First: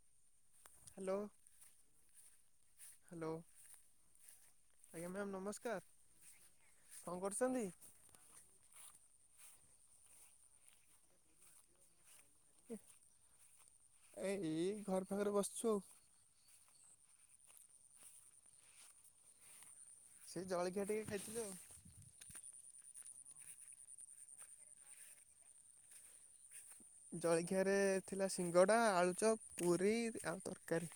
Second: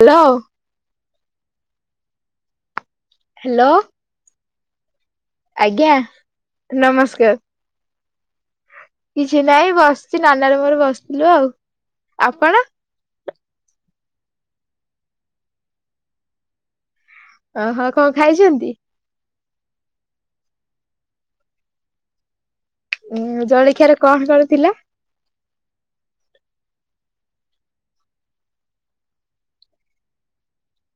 Hello hello hello ଆଜ୍ଞା ma'am ନମସ୍କାର ଆଜ୍ଞା କଣ ନମସ୍କାର କରୁଛନ୍ତି? କିଛି ନାଇଁ ବସିଛି ନାନା ର ମୋର ବସିଥିଲୁ ଆଉ ଆପଣ? ଏଇ ଘର ପାଖରେ ବସିଛୁ ଆଉ। ଓହୋ କଣ ଖାଇଛନ୍ତି? ସେଇ ଜଳଖିଆ ଟିକେ ଖାଇଥିଲୁ ଆଉ। ଉଁ ଜଳଖିଆରେ କଣ କଣ ଥିଲା? ଜଳଖିଆରେ ଥିଲା ସିଙ୍ଗଡ଼ା ଆଳୁଚପ ପୁରୀ ଆଉ ତରକାରୀ।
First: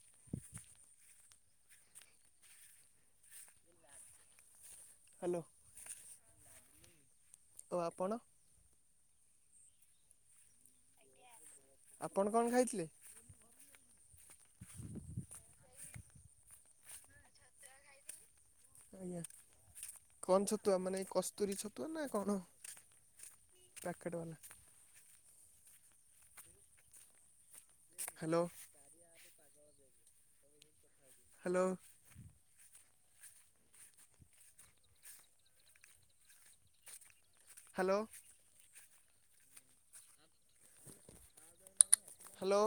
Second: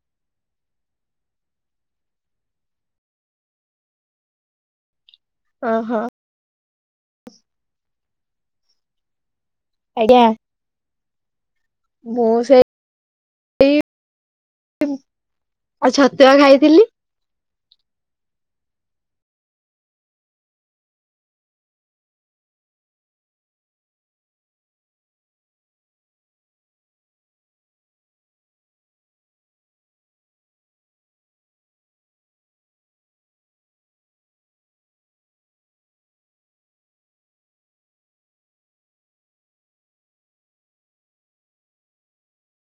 ହ୍ୟାଲୋ ଓହୋ ଆଉ ଆପଣ ଆଜ୍ଞା ଆପଣ ମୁହୁ କଣ ସେ ଖାଇଥିଲେ? ଏଇ ଆଉ ଛତୁଆ ଖାଇଥିଲି ଆଜ୍ଞା କଣ ଛତୁଆ ମାନେ ଏଇ କସ୍ତୁରୀ ଛତୁଆ ନା କଣ। ପ୍ୟାକେଟ ବାଲା hello hello hello hello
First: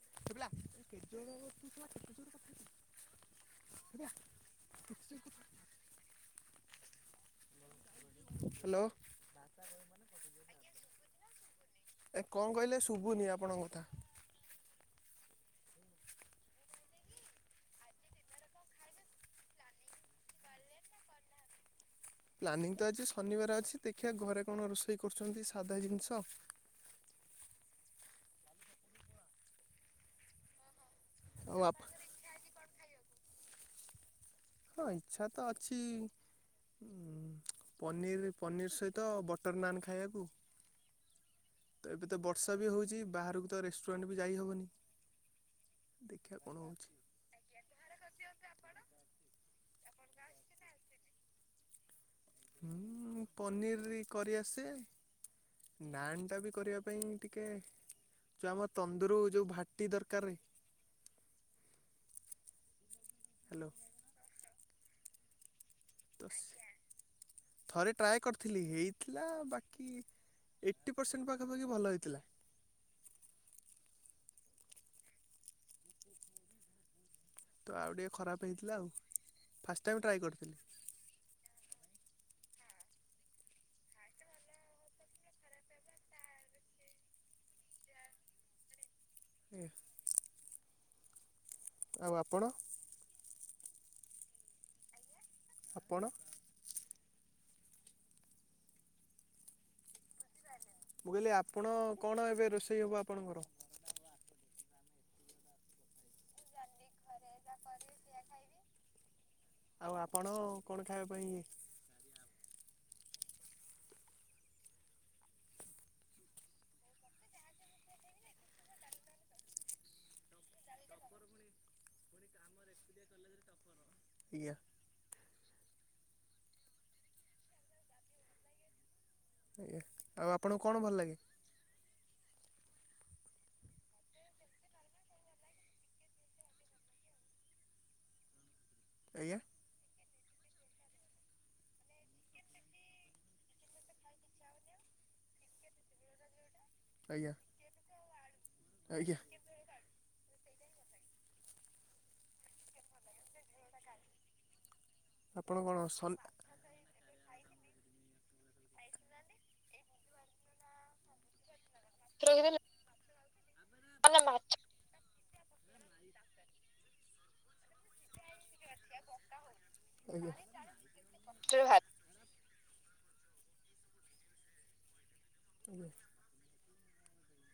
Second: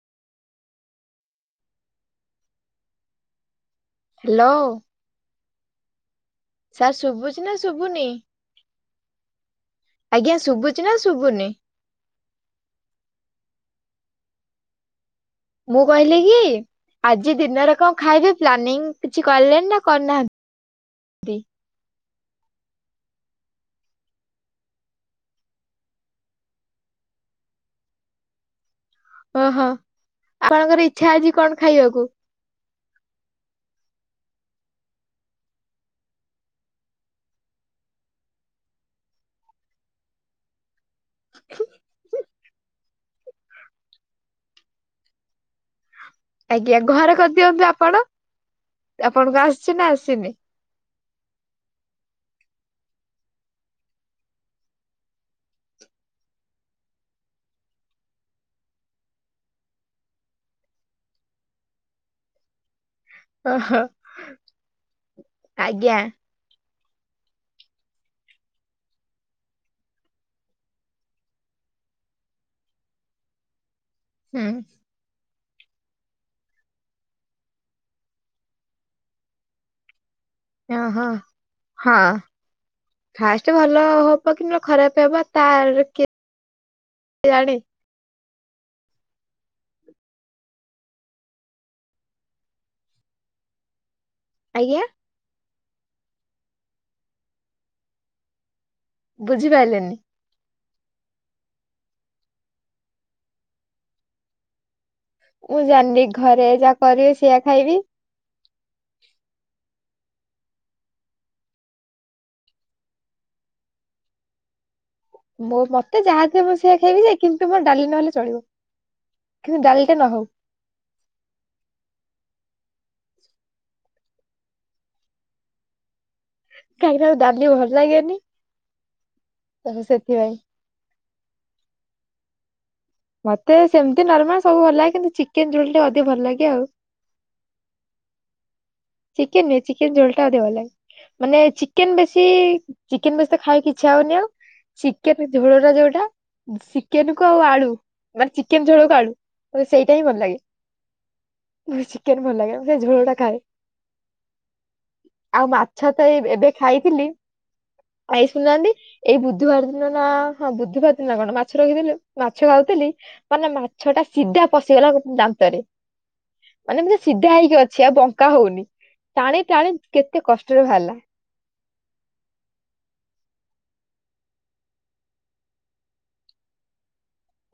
[unintelligible] hello [unintelligible] sir ଶୁଭୁଛି ନା ଶୁଭୁନି? ହାଲୋ। ଆଜ୍ଞା ଶୁଭୁଚି ନା ଶୁଭୁନି? ଏ କଣ କହିଲେ ଶୁଭୁନି ଆପଣଙ୍କ କଥା। ମୁଁ କହିଲି କି ଆଜି ଦିନରେ କଣ ଖାଇବେ ପ୍ଲାନିଂ କିଛି କିଲେଣି ନା କରିନାହାନ୍ତି। ପ୍ଲାନିଂ ତ ଅଛି ଶନିବାର ଅଛି ଦେଖିବା ଘରେ କଣ ରୋଷେଇ କରୁଛନ୍ତି ସାଧା ଜିନିଷ। ଓହୋ ଆପଣଙ୍କର ଇଛା ଆଜି ଆଉ କଣ ଆପ ଖାଇବାକୁ? ହଁ ଇଛା ତ ଅଛି। ପନିର୍ ପନିର ସହିତ ବଟର୍ ନାନ୍ ଖାଇବାକୁ। ତ ଏବେ ତ ବର୍ଷା ବି ହଉଚି ବାହାରକୁ ତ ରେଷ୍ଟୁରାଣ୍ଟ ବି ଯାଇହବନି। ଆଜ୍ଞା ଘରେ କରିଦିଅନ୍ତୁ ଆପଣ, ଆପଣଙ୍କୁ ଆସଚି ନା ଆସିନି? ହୁଁ ପନିର କରି ଆସେ। ନାନ୍ ଟା ବି କରିବା ପାଇଁ ଟିକେ ଯୋଉ ଆମ ତନ୍ଦୁର ଯୋଉ ଭାଟି ଦରକାର ରେ [inaudible] ଓହୋ ଆଜ୍ଞା। ତ ଥରେ ଟ୍ରାଏ କରିଥିଲି ହେଇଥିଲା ବାକି ଏଇଟି ପରସେଣ୍ଟ ପାଖାପାଖି ଭଲ ହେଇଥିଲା। ହୁଁ। ତ ଆଉ ଟିକିଏ ଖରାପ ହେଇଥିଲା ଆଉ ଫାଷ୍ଟ ଟାଇମ୍ ଟ୍ରାଏ କରିଥିଲି। ଓହ ହଁ। ଫାଷ୍ଟ ଭଲ ହବ କି ଖରାପ ହବ ତାର କେ ଜାଣି ହୁ। ଆଉ ଆପଣ? ଆଜ୍ଞା। ଆପଣ ବୁଝିପାରିଲିନି। ମୁଁ କହିଲି ଆପଣ କଣ ଏବେ ରୋଷେଇ ହବ ଆପଣଙ୍କର? ମୁଁ ଜାଣିନି ଘରେ ଯାହା କରିବି ସେଇଆ ଖାଇବି। ଆଉ ଆପଣ କଣ ଖାଇବା ପାଇଁ ମୋ ମତେ ଯହାଥିବ ମୁଁ ସେଇଆ ଖାଇବି ଯେ କିନ୍ତୁ ମର ଡାଲି ନହେଲେ ଚଳିବ। କିନ୍ତୁ ଡାଲିଟା ନ ହଉ। ଆଜ୍ଞା। ଖାଇବାକୁ ଡାଲି ଭଲ ଲାଗେନି। ତ ଆଜ୍ଞା ଆଉ ସେଥିପାଇଁ ଆପଣଙ୍କୁ କଣ ଭଲ ଲାଗେ? ମତେ ସେମିତି ନର୍ମାଲ ସବୁ ଭଲ ଲାଗେ କିନ୍ତୁ ଚିକେନ ଝୁଳ ଟିକେ ଅଧିକ ଭଲ ଲାଗେ ଆଉ। ଆଜ୍ଞା ଚିକେନ ନୁହେଁ ଚିକେନ୍ ଝୋଳ ଟା ଅଧିକ ଭଲ ଲାଗେ। ମାନେ ଚିକେନ ବେଶୀ ଚିକେନ ବେଶୀ ତ ଖାଇ କିଛି ଆଉନି ଆଉ। ଚିକେନ ଝୋଳଟା ଯୋଉଟା ଚିକେନ କୁ ଆଜ୍ଞା ଆଉ ଆଳୁ ମାନେ ଚିକେନ ଝୋଳକୁ ଆଳୁ। ଆଜ୍ଞା ମୋତେ ସେଇଟା ହିଁ ଭଲ ଲାଗେ, ମ ଚିକେନ ଭଲ ଲାଗେ ମୁଁ ସେ ଝୋଳଟା ଖାଏ।। [inaudible] ଆଉ କଣ ମାଛ ତ ସନ୍ ଏଇ ଏବେ ଖାଇଥିଲି ଆଉ ଏଇ ଶୁଣୁହାନ୍ତି ଏଇ ବୁଧବାର ଦିନ ନା ହଁ ବୁଧବାର ଦିନ କଣ ମାଛ ରଖିଦେଲୁ ମାଛ ଖାଉଥିଲି ମାନେ ମାଛ ଟା ସିଧା ପ ପସିଗଲା ଦାନ୍ତରେ ମାନେ ଏମିତି ସିଧା ହେଇକି ଅଛି ଆଉ ବଙ୍କା ହଉନି। ଟାଣି ଟାଣି କେତେ ଆଜ୍ଞା। କଷ୍ଟରେ ବାହାରିଲା। [unintelligible] ଆଜ୍ଞା।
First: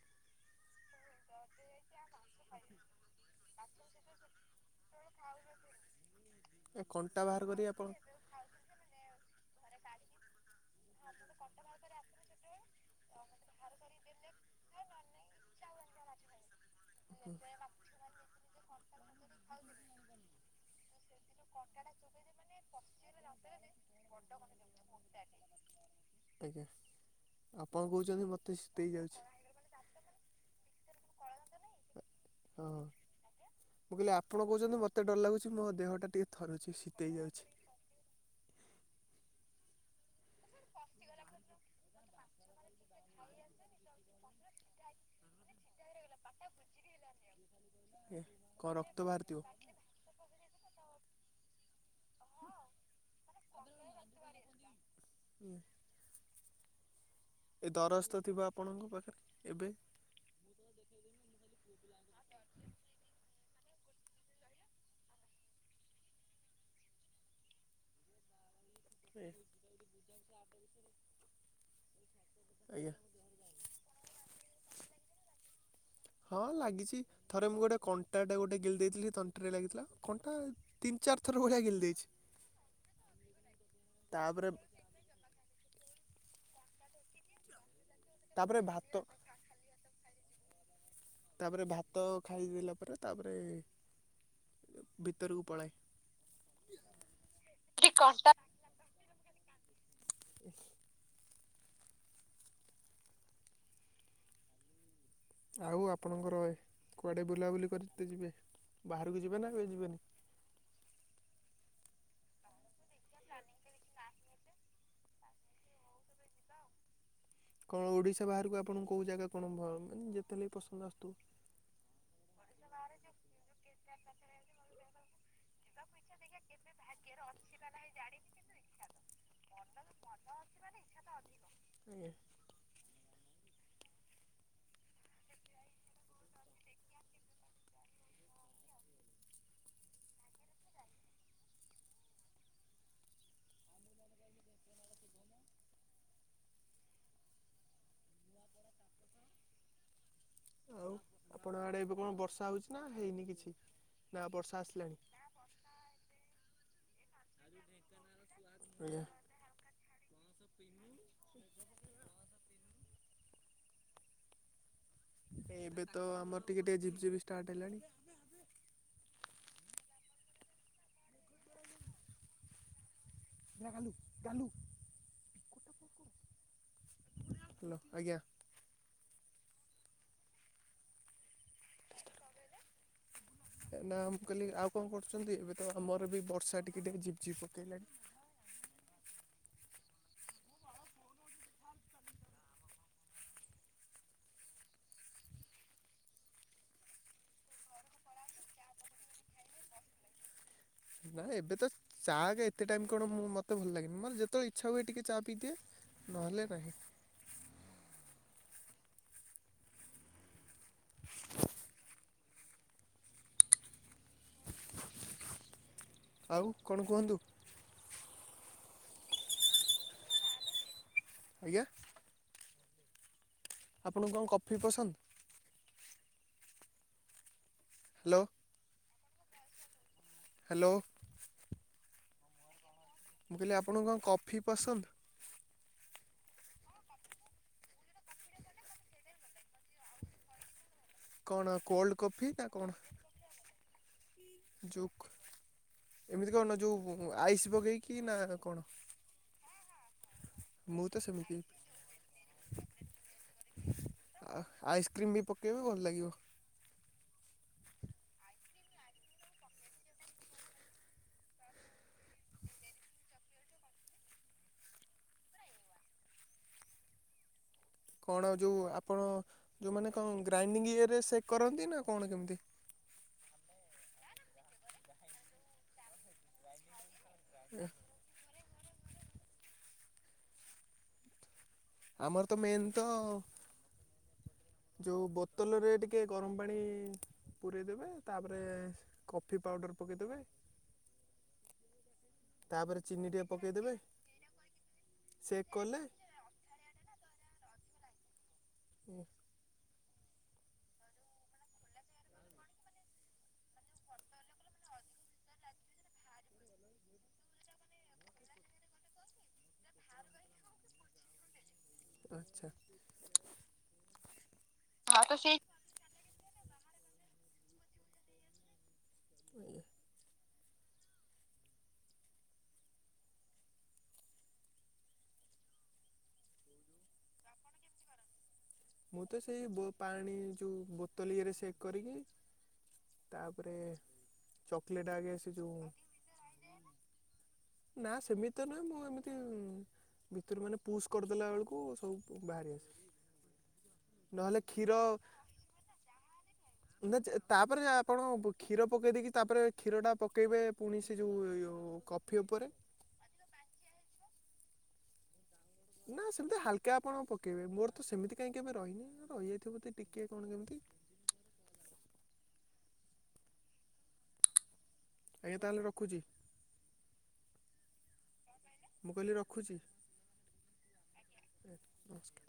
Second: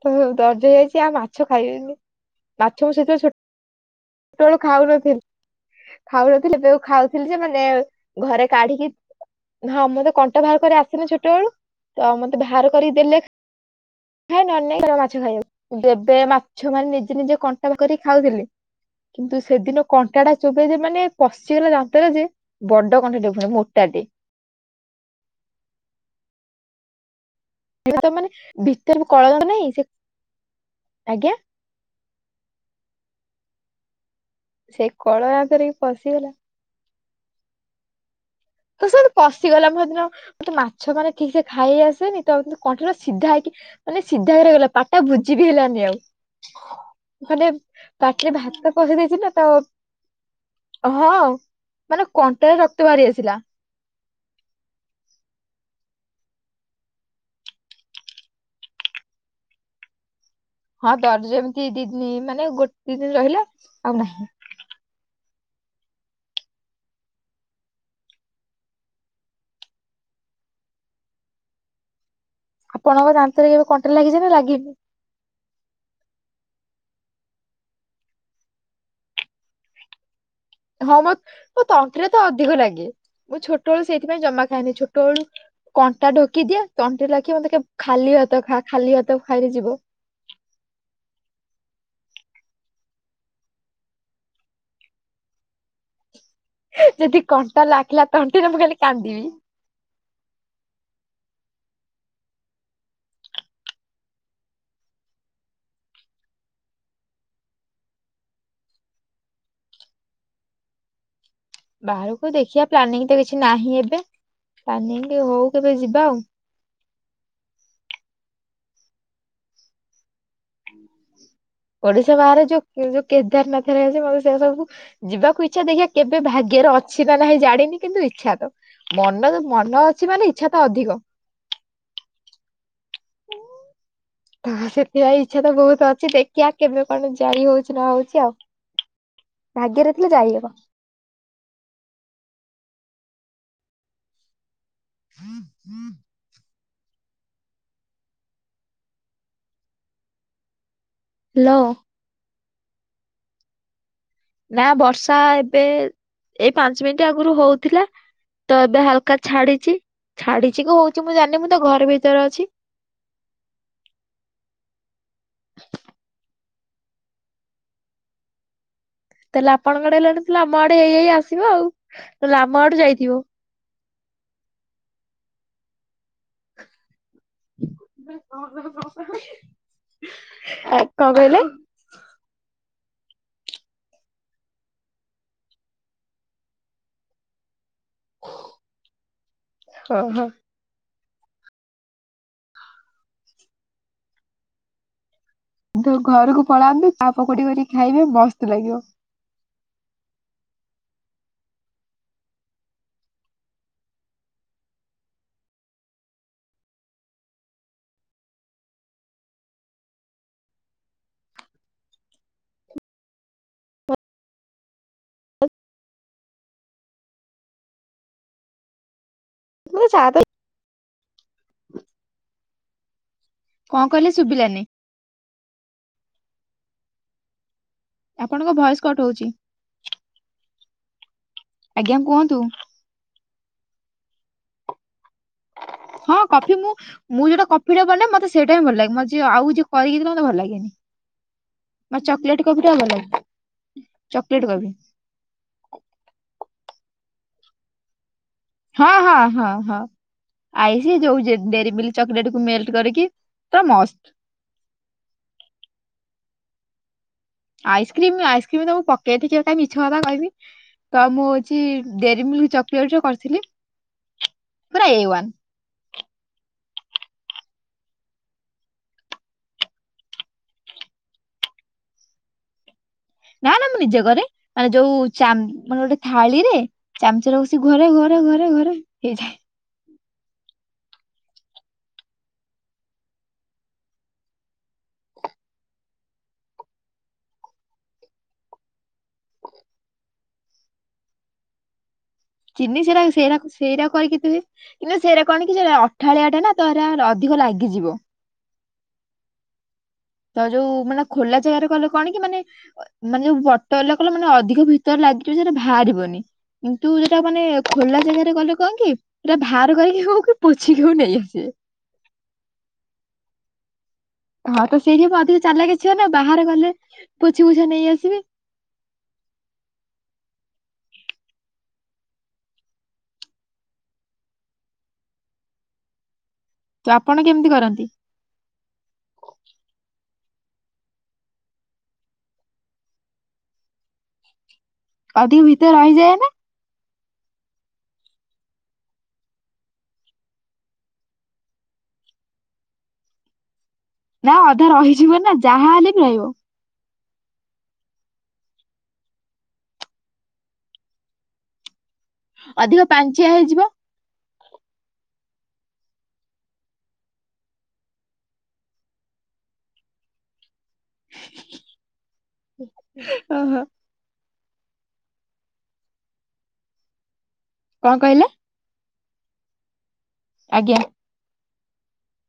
ତ ଦର୍ଜ ହେଇଯାଇଚି ଆଉ ମାଛ ଖାଇବନି ମାଛ ମୁଁ ସେଥି ଛୋଟ ଛୋଟ ବେଳୁ ଖାଉନଥିଲି ଖାଉନଥିଲି ଏବେ ଏ କଣ୍ଟା ଖାଉଥିଲି ଯେ ବାହାର କରି ମାନେ ଆପଣ ଘରେ କାଢିକି ହଁ ମୁଁପା କଣ୍ଟା ବାହାର କରି ଆସେନି ଛୋଟ ବେଳୁ ତ ମତେ ବାହାର କରିକି ଦେଲେ ଖାଏ ନଲେ [unintelligible] ଦେବେ ମାଛ ମାନେ ନିଜେ ନିଜେ କଣ୍ଟା ବାହାର କରିକି ଖାଉଥିଲି କିନ୍ତୁ ସେଦିନ କଣ୍ଟା ଟା ଚୋବେଇ ଦେବି ମାନେ ପଶିଗଲା ଦାନ୍ତରେ ଯେ ବଡ କଣ୍ଟାରେ ଫୁଣି ମୋଟାଟେ। ବଡ କଣ୍ଟା ଆଜ୍ଞା। ଆପଣ ଭିତରେ କହୁଛନ୍ତି ମତେ ଶୀତେଇ ମାନେ ଯାଉଛି କଳ ଦାନ୍ତ ନାଇଁ ସେଇ ଆଜ୍ଞା। ହଁ। ମୁଁ କହିଲି ଆପଣ କହୁଚନ୍ତି ସେ ମତେ କଳ ଡର ଲାଗୁଚି ଦାନ୍ତରେ ମୋ ଦେହଟା ପଶିଗଲା ଟିକେ ଥରୁଚି ଶୀତେଇ ଯାଉଚି। ତ ସେଠୁ ପଶିଗଲା ମୋ ସେ ଦିନ ମତେ ମାଛ ମାନେ ଠିକ ସେ ଖାଇ ଆସେନି ତ କଣ୍ଟାଟା ସିଧା ହେଇକି ମାନେ ସିଧା ହେଇକି ରହିଗଲା ପାଟିଟା ବୁଝି ବି ହେଇଲାନି ଆଉ। ମାନେ ଏ ପାଟିରେ କଣ ଭାତ ରକ୍ତ ପଶେଇ ଦେଇଚି ନା ବାହାରିଥିବ? ତ ହଁ ମାନେ କଣ୍ଟାରେ ରକ୍ତ ବାହାରି ଆସିଲା। [unintelligible] ଏ ଦରଜ ତ ଥିବ ଆପଣଙ୍କ ପାଖରେ ଏବେ? ହଁ ଦରଜ ଏମିତି ଦି ଦିନି ମାନେ ଗୋଟେ ଦି ଦିନି ରହିଲା ଆଉ ନାହିଁ। [unintelligible] ଆଜ୍ଞା। ଆପଣଙ୍କ ଦାନ୍ତରେ କେବେ କଣ୍ଟେ ଲାଗିିଚି ନା ଲାଗିନି? ହଁ ଲାଗିଚି ଥରେ ମୁଁ ଗୋଟେ କଣ୍ଟାଟା ଗୋଟେ ଗିଳି ଦେଇଥିଲି ସେ ତଣ୍ଟିରେ ଲାଗିଥିଲା। କଣ୍ଟା ହଁ ତିନି ମ ଚାରି ଥର ଭଳିଆ ମୋ ଗିଲି ଦେଇଛି ତଣ୍ଟିରେତ ଅଧିକ ଲାଗେ ମୁଁ ଛୋଟବେଳୁ ସେଇଥିପାଇଁ ଜମା ତାପରେ ଖାଏନି। ଛୋଟବେଳୁ କଣ୍ଟା ଢୋକି ଦିଏ ତଣ୍ଟିରେ ଲାଖିବ ମତେ ଖାଲି ଭାତ ଖାଲି ଭାତ ଖାଇଲେ ଯିବ। ତାପରେ ଭାତ ଖାଇଦେଲା ପରେ ତାପରେ ଭିତରକୁ ପଳାଏ। ଯଦି କଣ୍ଟା ଲାଗିଲା ତଣ୍ଟିରେ ମୁଁ ଖାଲି କାନ୍ଦିବି। [unintelligible] ଆଉ ଆପଣଙ୍କର କୁଆଡ଼େ ବୁଲାବୁଲି କରିତେ ଯିବେ ବାହାରକୁ ଯିବେ ନା କେବେ ଯିବେନି? ବାହାରକୁ ଦେଖିବା ପ୍ଲାନିଂ ତ କିଛି ନାହିଁ ଏବେ ପ୍ଲାନିଂ ହଉ କେବେ ଯିବା ଆଉ। କଣ ଓଡ଼ିଶା ବାହାରକୁ ଆପଣଙ୍କୁ କୋଉ ଜାଗା କଣ ମାନେ ଯେତେ ହେଲେବି ପସନ୍ଦ ଆସୁଥିବ? ଓଡିଶା ବାହାରେ ଯୋଉ ଯୋଉ କେଦାରନାଥ ଘରିକା ଅଛି ମତେ ସେ ସବୁ ଯିବାକୁ ଇ ଚ୍ଛା ଦେଖିବା କେବେ ଭାଗ୍ୟର ଅଛି ନା ନାହିଁ ଜାଣିନି କିନ୍ତୁ ଇଚ୍ଛା ତ ମନ ମନ ଅଛି ମାନେ ଇଚ୍ଛା ତ ଅଧିକ। ଆଜ୍ଞା। [inaudible] ତ ସେଥିପାଇଁ ଇଚ୍ଛା ତ ବହୁତ ଅଛି ଦେଖିବା କେବେ କଣ ଯାଇ ହଉଛି ନହଉଛି ଆଉ। ଭାଗ୍ୟରେ ଥିଲେ ଯାଇହବ। [unintelligible] ଆଉ ଆପଣ ହ୍ୟାଲୋ ଆଡେ ଏବେ କଣ ବର୍ଷା ହଉଛି ନା ହେଇନି କିଛି? ବର୍ଷା ନା ଆସିଲାଣି ବର୍ଷା ଏବେ ଏଇ ପାଞ୍ଚ ମିନିଟ ଆଗରୁ ହଉଥିଲା ତ ଏବେ ଆଜ୍ଞା। ହାଲକା ଛାଡିଛି, ଛାଡିଛି କି ହଉଛି ମୁଁ ଜାଣିନି ମୁଁ ତ ଘର ଭିତରେ ଅଛି। ଏବେ ତ ଆମର ଟିକେ ଟିକେ ଝିପି ଝିପି ଷ୍ଟାର୍ଟ ହେଲାଣି। ତାହେଲେ ଆପଣଙ୍କଡେ ହେଲେଣି ତ ଆମ ଆଡେ ହେଇ ହେଇ ଆସିବ ଆଉ। ନହଲେ ଆମ ଆଡୁ ଯାଇଥିବ। ଗାଲୁ ଗାଲୁ। ହ୍ୟାଲୋ ଆଜ୍ଞା। ଆ କଁ କହିଲେ? ନା ମୁଁ କହିଲି ଆଉ କଣ କରୁଛନ୍ତି? ଏବେ ତ ଆମର ବି ବର୍ଷା ଟିକେ ଟିକେ ଝିପଝିପ ପକେଇଲାଣି। ହଁ ହଁ। ତ ଘରକୁ ପଳାନ୍ତୁ ଚା ପକୁଡି କରି ଖାଇବେ ମସ୍ତ ଲାଗିବ। ନା ଏବେ ତ ଚା ଏତେ ଟାଇମ୍ କଣ ମୁଁ ମତେ ଭଲ ଲାଗେନି। ମୋର ଯେତେବେଳେ ଇଚ୍ଛା ହୁଏ ଟିକେ ଚା ପିଇଦିଏ। ନହେଲେ ନାହିଁ। ଆଉ କଣ କୁହନ୍ତୁ? ମୁଁ ଇ ଚା ପି। ଆଜ୍ଞା। କହିଲେ ଆପଣଙ୍କୁ କଣ କଫି ଶୁଭିଲାନି ପସନ୍ଦ? ହ୍ୟାଲୋ ଆପଣଙ୍କ ଭଏସ୍ କଟ ହଉଛି ହ୍ୟାଲୋ ଆଜ୍ଞା କୁହନ୍ତୁ। ମୁଁ କହିଲି ଆପଣ କଣ କଫି ପସନ୍ଦ? ହଁ କଫି ମୁଁ ମୁଁ ଯୋଟା କଫିଟା ବନାଏ ମତେ ସେଇଟା ହି ଭଲ ଲାଗେ ମତେ ଯିଏ ଆଉ ଯିଏ କରୀକି ଦିଏ ମତେ ଭଲ ଲାଗେନି। କଣ କୋଲ୍ଡ ଚକିଲେଟ୍ ନା କଫି କଣ ଭଲ ଲାଗେ ଚକିଲେଟ୍ କଫି। ଯୋଉ ଏମିତି କଣ ଯେଉ ଆଇସ୍ ପଗେଇକି ନା କଣ? ହଁ ହଁ ହଁ ହଁ। ମୁଁ ଆଇସି ତ ଯୋଉ ସେମିତି ଡେରି ମିକ୍ ଚକୋଲେଟ କୁ ମେଟ୍ ମେଲଟ୍ କରିକି ପୁରା ମଷ୍ଟ। ଆଇସ୍କ୍ରିମ୍ ବି ପକେଇବ ଭଲ ଲାଗିବ। ଆଇସ୍କ୍ରିମ ଆଇସ୍କ୍ରିମ ତ ମୁଁ ପକେଇିନି [inaudible] ମିଛ କଥା କହିବି। ତ ମୁଁ ହଉଛି ଡେରି ମିଲ୍ ଚକୋଲେଟ୍ କରିଥିଲି ପୁରା ଏ ୱନ୍। କଣ ଯେଉଁ ଆପଣ ଯେଉଁମାନେ କଣ ଗ୍ରାଇଣ୍ଡିଙ୍ଗ ଇଏରେ ସେକ୍ କରନ୍ତି ନା କଣ କେମିତି? ନା ନା ମୁଁ ନିଜେ କରେ ମାନେ ଯୋଉ ମାନେ ଗୋଟେ ଥାଳିରେ ଚାମଚ ରେ ବସିକି ଘୋରେ ଘୋରେ ଘୋରେ ଘୋରେ ହେଇଯାଏ। ଆମର ତ ମେନ୍ ତ ଯଉ ବୋତଲରେ ଟିକେ ଗରମ ପାଣି ପୂରେଇ ଦେବେ ତାପରେ କଫି ପାଉଡ଼ର ପକେଇଦେବେ। [inaudible] ଚିନି ସେରା ଟିକେ ସେରା ପକେଇଦେବେ ସେରା କରିକି ପିଏ ସେରା ସେକ୍ କଣ କି ଅ। କଲେ ଅଠାଳିଆ ଟା ନା ତ ଅଧିକ ଲାଗିଯିବ। ହୁଁ। ତ ଯୋଉ ମାନେ ଖୋଲା ଜାଗାରେ କଲେ କଣ କି ମାନେ ମାନେ ଯୋଉ ବଟଲ କଲେ ମାନେ ଅଧିକ ଭିତରେ ଲାଗିଯିବ ସେଇଟା ବାହାରିବନି। କିନ୍ତୁ ଯୋଟା ମାନେ ଖୋର୍ଲା ଜାଗାରେ ଗଲେ କଣ କି ସେରା ବାହାର କରକି ହଉ କି ପୋଛିିକି ହଉ ନେଇ ଆସିବେ। ଆଚ୍ଛା। ହଁ ତ ସେଇଠି ମୁଁ ଅଧିକ ଚାଲାକେ ଝିଅ ନା ବାହାରେ ଗଲେ ପୋଛି ପୁଛା ନେଇ ଆସିବି। [unintelligible] ତ ଆପଣ କେମିତି କରନ୍ତି? ମୁଁ ତ ସେଇ ବୋ ପାଣି ଯେଉଁ ବୋତଲ ଇଏରେ ସେକ୍ କରିକି। ତାପରେ ଚକୋଲେଟ ଆଗେ ଆସେ ଅଧିକ ଯୋଉ। ଭିତରେ ରହିଯାଏ ନା ନା ସେମିତି ତ ନୁହେଁ ମୁଁ ଏମିତି ଭିତରୁ ମାନେ ପୁସ୍ କରିଦେଲା ବେଳକୁ ସବୁ ବାହାରି ଆସେ। ନା ନହେଲେ ଅଧା କ୍ଷୀର ରହିଯିବ ନା ଯାହାହେଲେ ବି ରହିବ। ନା ଯେ ତାପରେ ଯା ଆପଣ କ୍ଷୀର ପକେଇ ଦେଇକି ତାପରେ କ୍ଷୀର ଟା ପକେଇବେ ପୁଣି ସେ ଯୋଉ କ ଫି ଉପରେ ଅଧିକ ପାଞ୍ଚିଆ ହେଇଯିବ। ନା ସେମିତି ହାଲକା ଆପଣ ପକେଇବେ, ମୋର ତ ସେମିତି କାହିଁ କେବେ ରହିନି, ରହିଯାଇଥିବ ଟିକେ କଣ କେମିତି। ଓହୋ। ଆଜ୍ଞା ତାହେଲେ ରଖୁଛି। କଣ କହିଲେ? ମୁଁ କହିଲି ରଖୁଛି। ଆଜ୍ଞା। ନମସ୍କାର।